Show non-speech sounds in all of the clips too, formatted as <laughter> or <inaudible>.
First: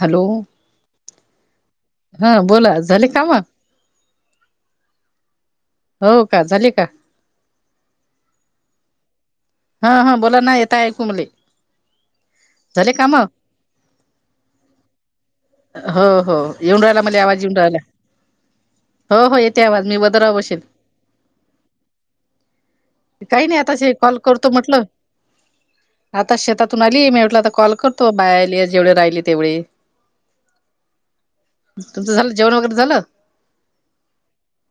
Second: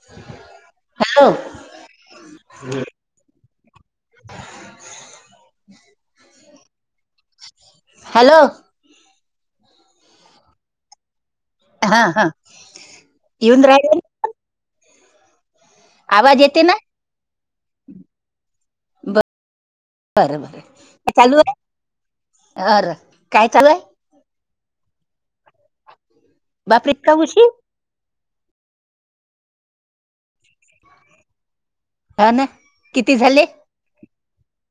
Hello! Hello हा बोला झाले काम? हो का झाले का. हलो! ह ह बोला ना येत आयकु मले. हा हा झाले काम इवून राहीले हो हो येते ना येऊन राहिला मले आवाज, येऊन राहिला हो हो येत ते आवज मी वदराव बरं बरं वसेल, काय चालू आहे अर काही काय नाही चालू आता आहे च हे कॉल म्हटलं आता शेतातून बापरे आली इतका मी म्हटलं उशीर कॉल करतो बाहेर तेच जेवढे राहिली तेवढे तुमचं हा झालं ना जेवण वगैरे झालं?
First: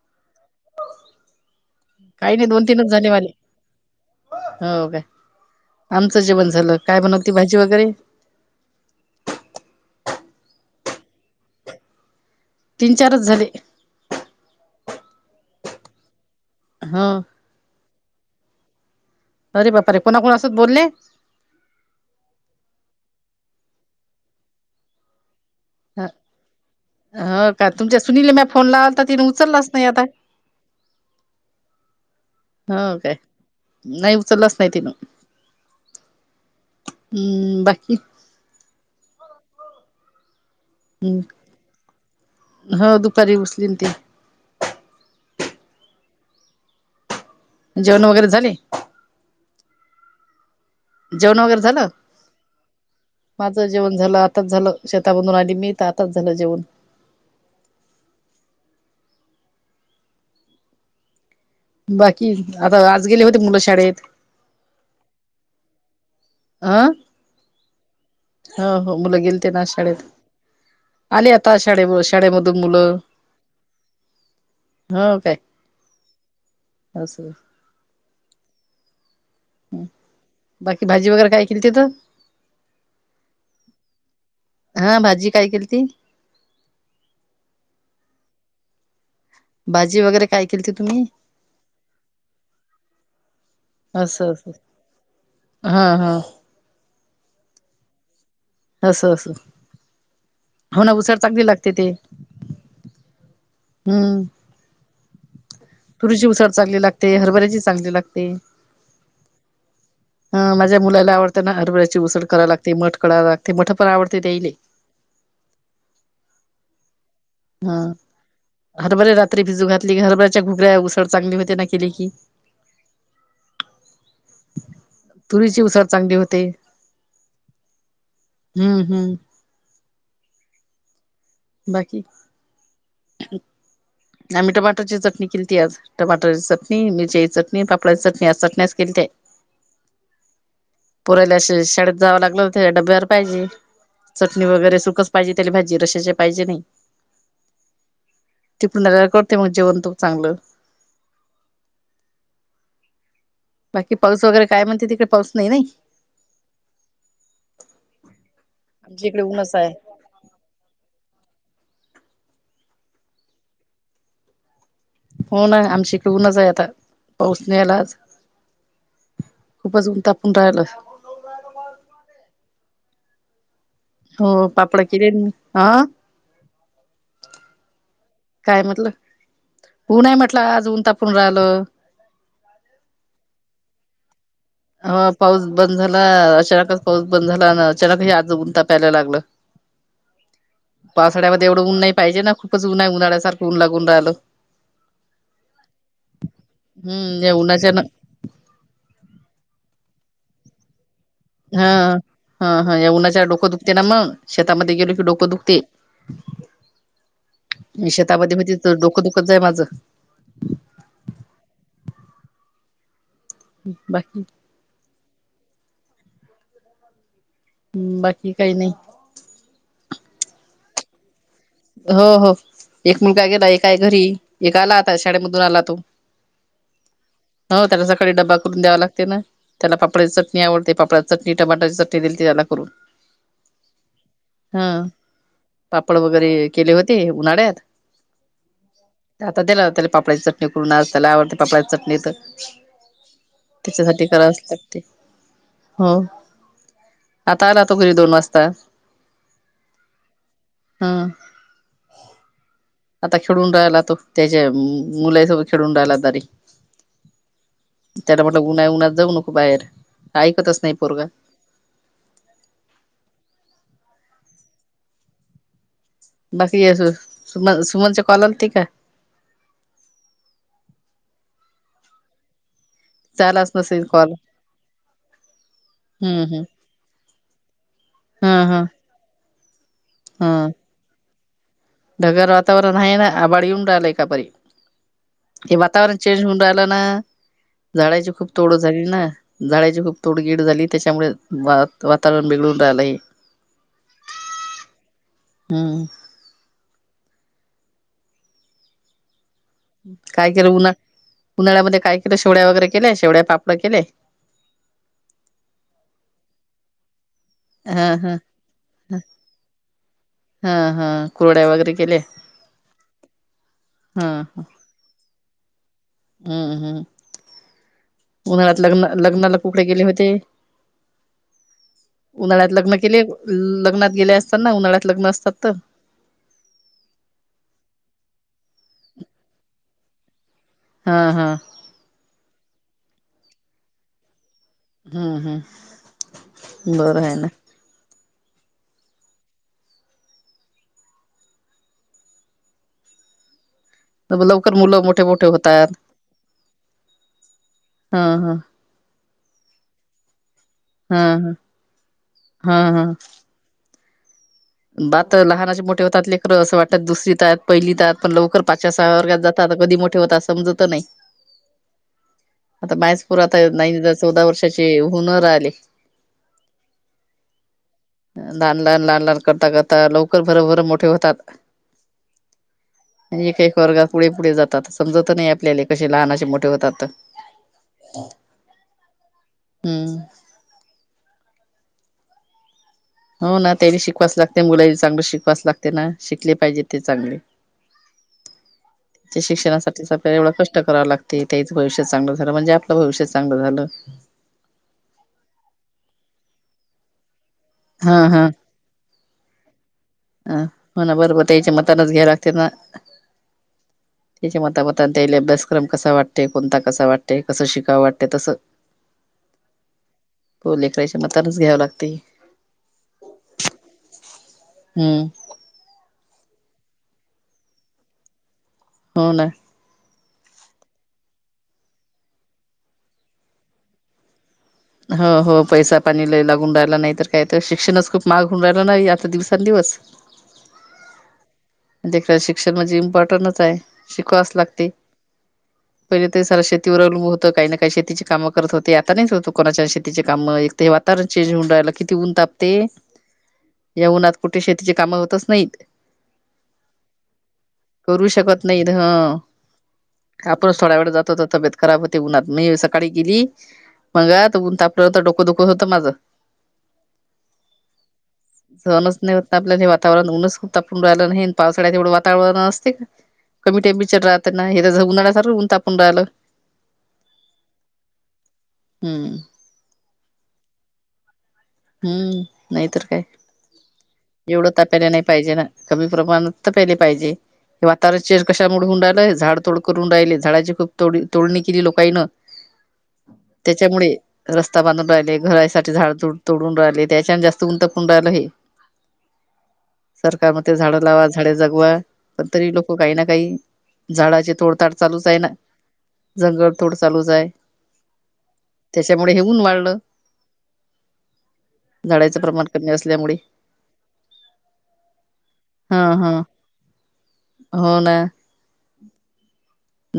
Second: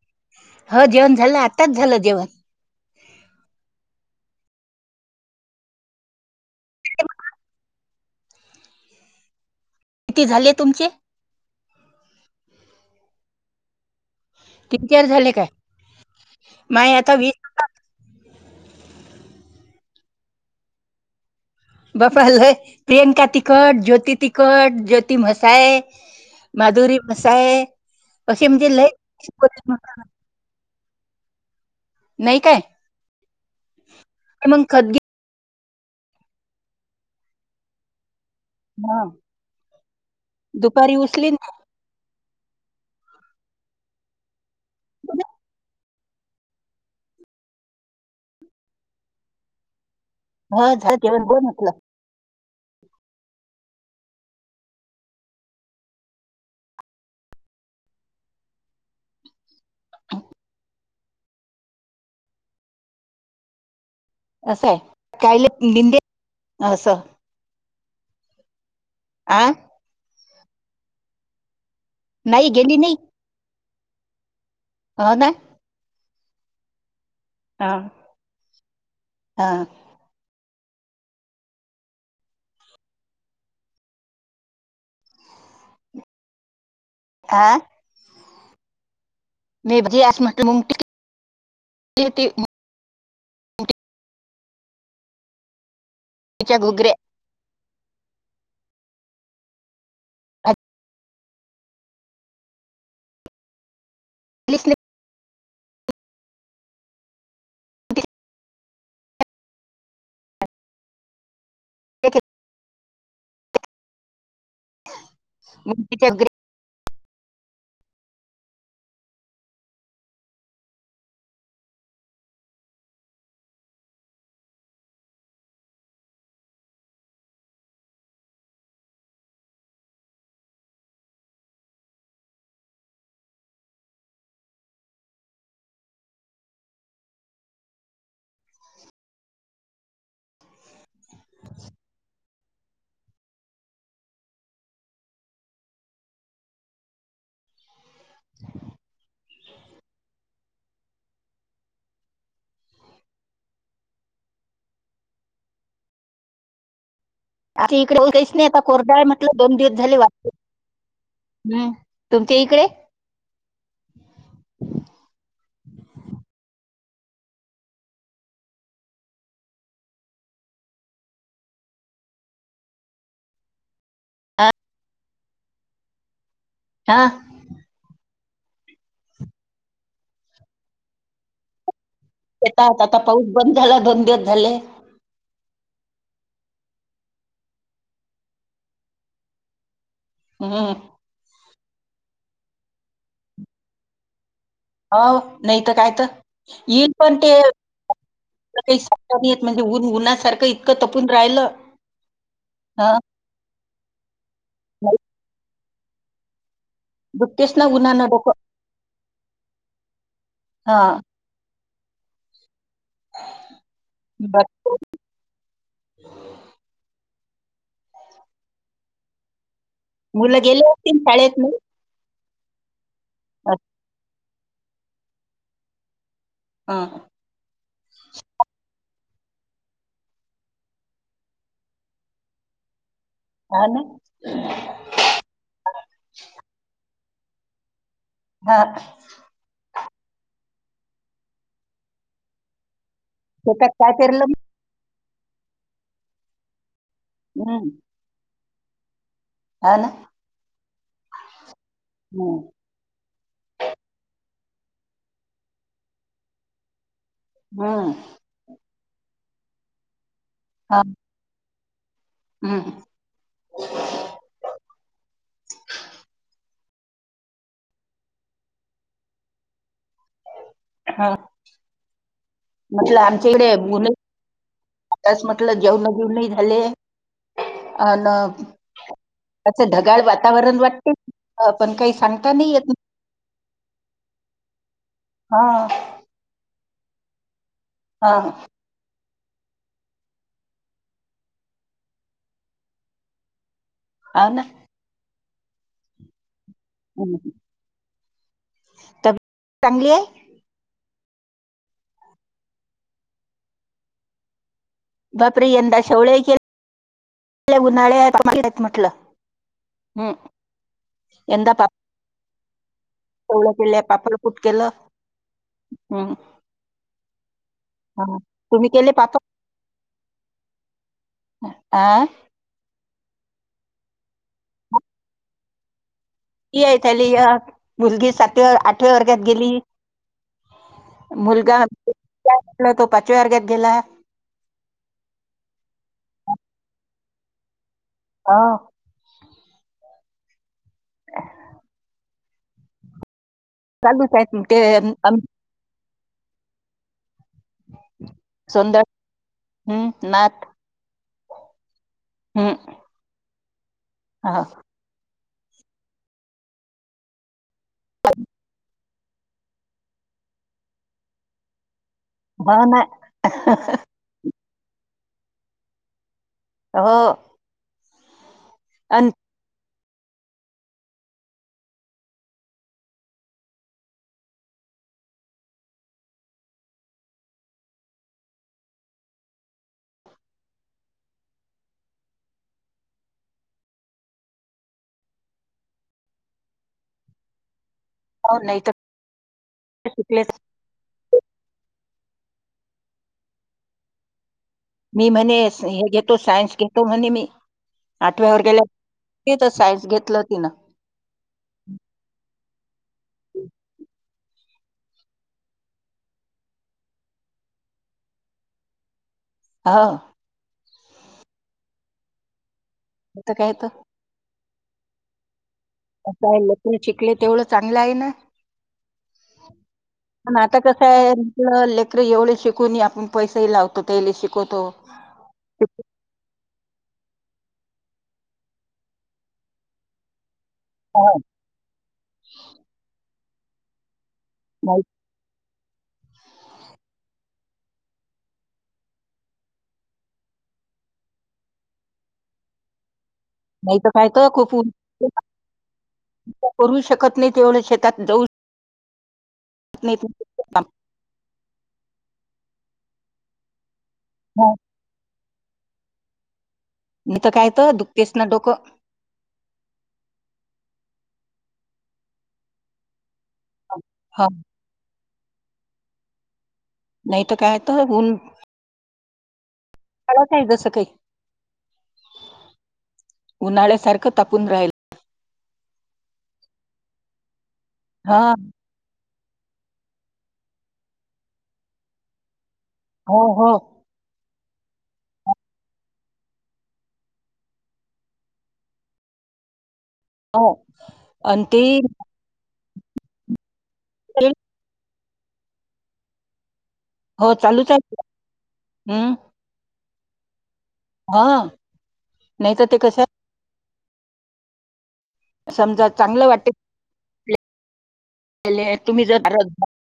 हम्म, हो जेवण झालं आ काही नाही दोन तीनच झाले मले. हो काय आमचं जेवण झालं काय बनवती भाजी वगैरे, <unintelligible> किती झाले तुमचे? तीन चारच झाले. तीन चार झाले काय माय हो आता वीस झालं अरे बापा रे कोणाकोणा सोबत बोलले? बापा लय प्रियंका तिखट, ज्योती तिखट, ज्योती मसाय माधुरी ह मसाय का तुमच्या सुनील म्या असे फोन म्हणजे लय लावला तर तिने उचललाच नाही काय हा काय नाही. उचललाच मग नाही तीन खत हम् बाकी, हा दुपारी उचलील ना. ह दुपारी उसलीन ते. ना जेवण वगैरे झाले हा झा जेवण बोल वगैरे म्हतलं झालं <inaudible> माझं जेवण झालं आताच झालं शेता मधून आली मी त आताच झालं जेवण. <inaudible> बाकी आता आज गेले होते मुलं शाडेत असंय काय लीन लीडे अ असं, हो हो मुलं आ गेलते ना शाळेत. आले आता शाळे नाही शाळेमधून गेली नाही मुलं हो काय, बस हा, हा बाकी भाजी वगैरे काय केलीती तू? हा भाजी काय केली ती? आह भाजी आज वगैरे म्हटलं काय केलती मुंगटी तुम्ही? केली होती अस हा हा च्या घुघऱ्या असस हो ना. उसळ चांगली लागते ते हम्म, भाजीलीच नाही तुरीची उसळ चांगली लागते, हरभऱ्याची चांगली लागते. हा माझ्या मुलाला आवडत. त्यांना हरभरयाची ऊसळ केली. करायला लाते मठ कराय लागते मठ पण आवडते याईले. मतीच्या ग्रे हा हरभरे रात्री भिजून घातली. की हरभऱ्याच्या घुगऱ्या उसळ चांगली होते ना केले की. तुरीची उसळ चांगली होते. हम्म हम्म, बाकी, आम्ही टमाटरची चटणी केलती आज, टमाटरची चटणी, मिरच्याची चटणी, पापडा ची चटणी आज चटण्या केली. ते पोराला शाळेत जावं लागलं होतं. डब्यावर पाहिजे. चटणी वगैरे सुखच पाहिजे त्या भाजी रशाचे पाहिजे नाही. तिकडून आलेवर करते मग जेवण तू चांगलं. बाकी पाऊस वगैरे काय म्हणते तिकडे पाऊस नाही नाही. आ इकडेच नाही आता कोरड आहे. आमच्या इकडे म्हटलं ऊनच दोन आहे दिवस झाले वाटते. हम्म तुमच्या इकडे. पोहचण्यालाच.. खूपच ऊन तापून राहिल.. हो पापड किलेल म हा.. हा. काय म्हटलं उऊ नाही म्हटलं आज ऊन तापून राहिलं. येत आता पाऊस बंद झाला बंद- हा पाऊस.. बंद झाला अचानकच पाऊस बंद झाला आणि अचानकही आजगुंता प्यायला लागलं.. हम्म. तेवढंऊन नाही पाहिजे ना खूपच उन्हा आहे उन्हाळ्यासारख ऊन लागून राहिलं.. हो नाही तर काय तर येईल पण हम्म ते या उन्हाच्या न काहीेत म्हणे उन्हासारखं इतं हा हा हा या उन्हाच्या डोकं दुखते ना मग शेतामध्ये गेलो नाही, की डोकं दुखते. दुखतेच ना मगं उन्हानं डोकं शेतामध्ये तिथं डोकं दुखतय माझं, हा बाकी, हो, हम्म बाकी काही नाही, मुल गेले असतीन शाळेत. नाही हो हो एक मुलगा गेला एक आहे घरी एक आला आता शाळेमधून आला तो हा हो त्याला सकाळी ड्बा करून द्यावा लागत. ना त्याला पापडची चटणी आवडते पापडची चटणी टमाटाची चटणी दिलीते त्याला करून.. हा ना हा पापड वगैरे.. केले उन्हाळ्यात हा आला.. पापडळाची चटणी करूनज त्याला आवडते पापळाची चटणीत.. शेतात काय त्याच्यासाठी पेरलं कराच मग? ला ते हो.. आता आला हम्म. तो घरी दोन वाजता.. हा ना हम् हम्म. आता खेळून रायला तो त्याच्या मुलासोबत खेळून राहिला तरी हम्म. त्याला म्हटलं उन्हा उन्हा जग नको बाहेर ऐकतच नाही पोरग.. हम्. सुमन सुमनच्या कॉललती का? हा. म्हटलं आमच्या झालाच नसेल इकडे.. कॉल त्यास म्हटलं जेवण हम्म जेवनही हम्म झाले अ हा हा ढगाळ वातावरण वाटते. अ, पण काही ढगर सांगता नाही येत वातावरण आहे ना आ बाळ येऊन राहिलं एकापरी हा हे वातावरण चेंज होऊन राहिलं. ला ना झाडाची हा खूप तोड झाली ना.. झाडाची खूप तोडगीड झाली त्याच्यामुळे वातावरण बिघडून राहिलं आहे.. आ ना. हम्म. हम्. त. काय केलं उन्हा. उन्हाळ्यामध्ये काय केलं शेवड्या वगैरे केल्याय शेवड्या पापड केलेय.. बपरी एंद शौळके.. हा हा उन्हाळ्या म्हटलं.. हम्म. हा हा कुरड्या वगैरे केल्या.. सलं केले हा हा पापडपूट केलं.. हम्म हा. हम्म उन्हाळ्यात तुम्ही लग्न केले पापड लग्नाला कुकडे गेले होते. हा उन्हाळ्यात लग्न केले. लग्नात गेले असतात ना उन्हाळ्यात लग्न असतात तर. ती आहे त्याली अ, मुलगी सातव्या आठव्या वर्गात गेली हा हा मुलगा काटल तो पाचव्या वर्गत गेला. हम्म हम्म बरं आहे ना. हा. चालूच आहेत लवकर ते मुलं मोठे अम- मोठे होतात. हा हा. सौंदर हम्म नात. हा हा, हा हा. अ हा. बात लहानाचे मोठे होतात लेकरं असं वाटतात दुसरी तात पहिली तात पण लवकर पाच वर्गात जात तर कधी मोठे होत समजत नाही. हो आता ना माहेसपूर आता नाही चौदा वर्षाची हुनर आले. ह. लहान लहान लहान लहान करता करता लवकर भरभर मोठे होतात.. म्हणजे एकक वर्गात पुढे पुढे जातात समजत नाही आपल्याला कसे लहान असे मोठे होतात.. हम्म. हो ना त्यांनी शिकवाच लागते मुला चांगलं शिकवाच लागते ना शिकले पाहिजे ते चांगले.. हो, नाही तर शिक्षणासाठी काय स शिकले एवढं कष्ट कराव लागते तेच भविष चांगल झालं म्हणजे आपलं भविष्यचं चांगलं झालं. मी म्हणे हे घेतो सायन्स घेतो म्हणे मी. हा आठव्यावर गेल्या सायन्स घेत अ होणा बरोबर त्या याच्या मतानच घ्या लागते ना. त्याच्या मतामत त्यायला अभ्यासक्रम कसा वाटते, कोणता कसा वाटते कसं शिकावं वाटत तसं. <inaudible> हा. हो लेकराच्या मतानच घ्यावं लागते. होता कायेत. हम्म. आहे लकन शिकले तेवढं चांगलं आहे ना. हो ना. पण आता कस आहे लेकर एवढे शिकून आपण पैसेही लावतो ते शिक हो हो पैसा पाणी लयी लागून राहिला नाही तर काय. शिक्षणास खूप माग होऊन राहिला नाही आता दिवसांंदिवस. हा. शिक्षण म्हणजे इम्पॉर्टनच आहे शिकवाच लागते. नाही पहिले ते सार शेतीवर अवलंब होतं काही ना काही शेतीची कामं करत होते आता नाहीच होत कोणाच्या शेतीची कामं. वातावरण चेंज होऊन राहिल किती ऊन तापते. नाही या तर काय उनात तर कुठे खूप ऊन- शेतीची कामं होतच नाहीत. करू शकत नाही तेवढं शेतात करू जाऊ शकत नाहीत हं. नाही आपणच तर थोड्या वेळ जातोत तर तबीेत खराब होती. ते उन मी सकाळी गेली हो. मगन तापलं डोकं दुख होतं माझ. नाही तर काय तर दुखतेच ना डोकं सणच नाही होत आपल्या हे वातावरण उनच खूप तापून राहिल. पावसाळ्यातवढं वातावरण असते का कमी टेमचर हा राहत उन्हाळा सर ऊन तापून रालं. नाही त काय त ऊन हुं. हला काही जस काही. हुं नाही तर काय. उन्हाळ्यासारखं तापून जेवढं त राहील तापयाला नाही पाहिजे ना कमी प्रमाणात तपेले पाहिजे- हे वातावरण हा चेज कशामुळ हुंन राहिलंय झाड तोड करून राहिले, झाडाची खूप तो तोडणी केली लोकाईन हो हो. रस्ता बांधून राहिले, घरासाठी झाड तुड तोडून राहिले, त्याच्यान जास्त ऊन तपून राहिला हे सरकार हो म्हणतंय झाडं लावा झाडे आणि ते जगवा पण तरी लोक काही ना काही झाडाचे तोडताड चालूच आहे ना जंगल तोड चालूच आहे हो चालूच आहे त्याच्यामुळे हं, हे ऊन वाढलं हा झाडाचं प्रमाण नाही तर कमी ते कसे आहे असल्यामुळे हा समजा हा चांगलं वाटे हो ना तुम्ही जर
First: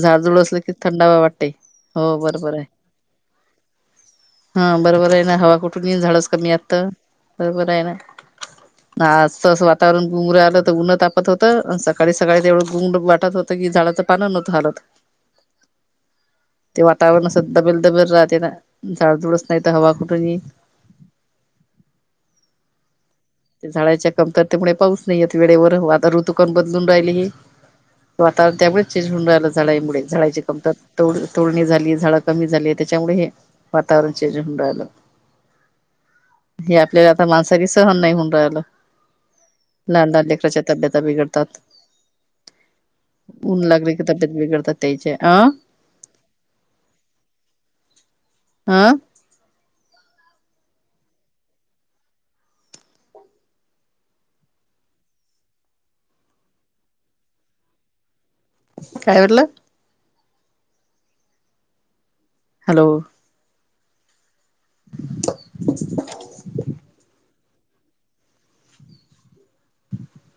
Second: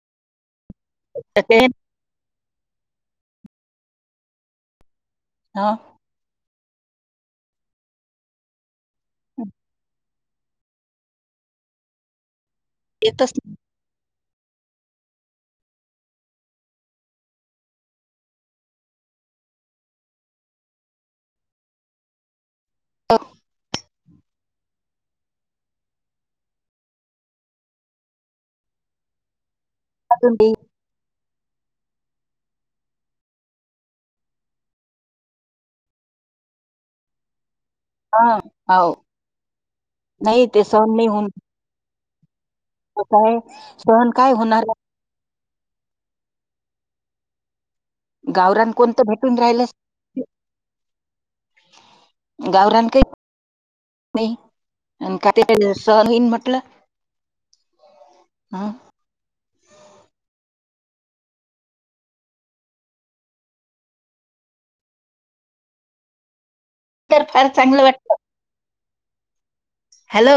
झाडझुड असलं की थंडावा बसले वाटते ते हो बरोबर आहे हा बरोबर आहे ना हवा हा, कुठून येन झाडच कमी आ बरोबर आहे ना असच वातावरण गुंगरं आलं तर उनं तापतं होतं सकाळी सकाळी ते एवढं गुंगड येतच वाटत होत नाही. की झाडचं पानं नतं भारत ते वातावरण असं दबेल दबेल राहते ना झाडजुडच नाही तर हवा कुठून इन. <inaudible> झाडाच्या कमतरतेमुळे पाऊस नाही येत वेळेवर आता ऋतुकान बदलून राहिले हे. वातावरण त्यामुळेच चेंज होऊन राहिलं झाडईमुळे अजून झाडाची ते- कमतरता. तोडणी झाली, झाडं कमी झाली त्याच्यामुळे हे वातावरणच चेंज होउन राहिलं, हे आपल्याला आता माणसा बी सहन नाही हा म्हण राहिलं हो लहान लहान नाही लेकराच्या ते सहन तब्येत नाही होऊन बिघडतात काय ऊन लागली की सहन काय तब्येत होणार बिघडतात त्याचे अं-! गावरान अ कोणतं भेटून राहिल, <unintelligible> गावऱन काय नाही आणि का सहन होईन म्हटलं हं काय म्हटलं? हॅलो! <unintelligible> तर फार चांगलं वाटलं हॅलो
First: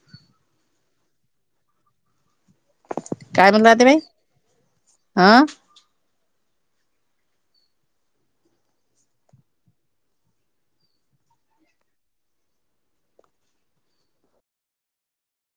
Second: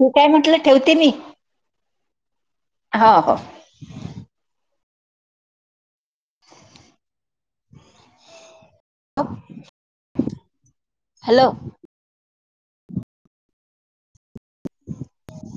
हे काय म्हटलं ठेवते मी हा हो आ अप हॅलो! <unintelligible>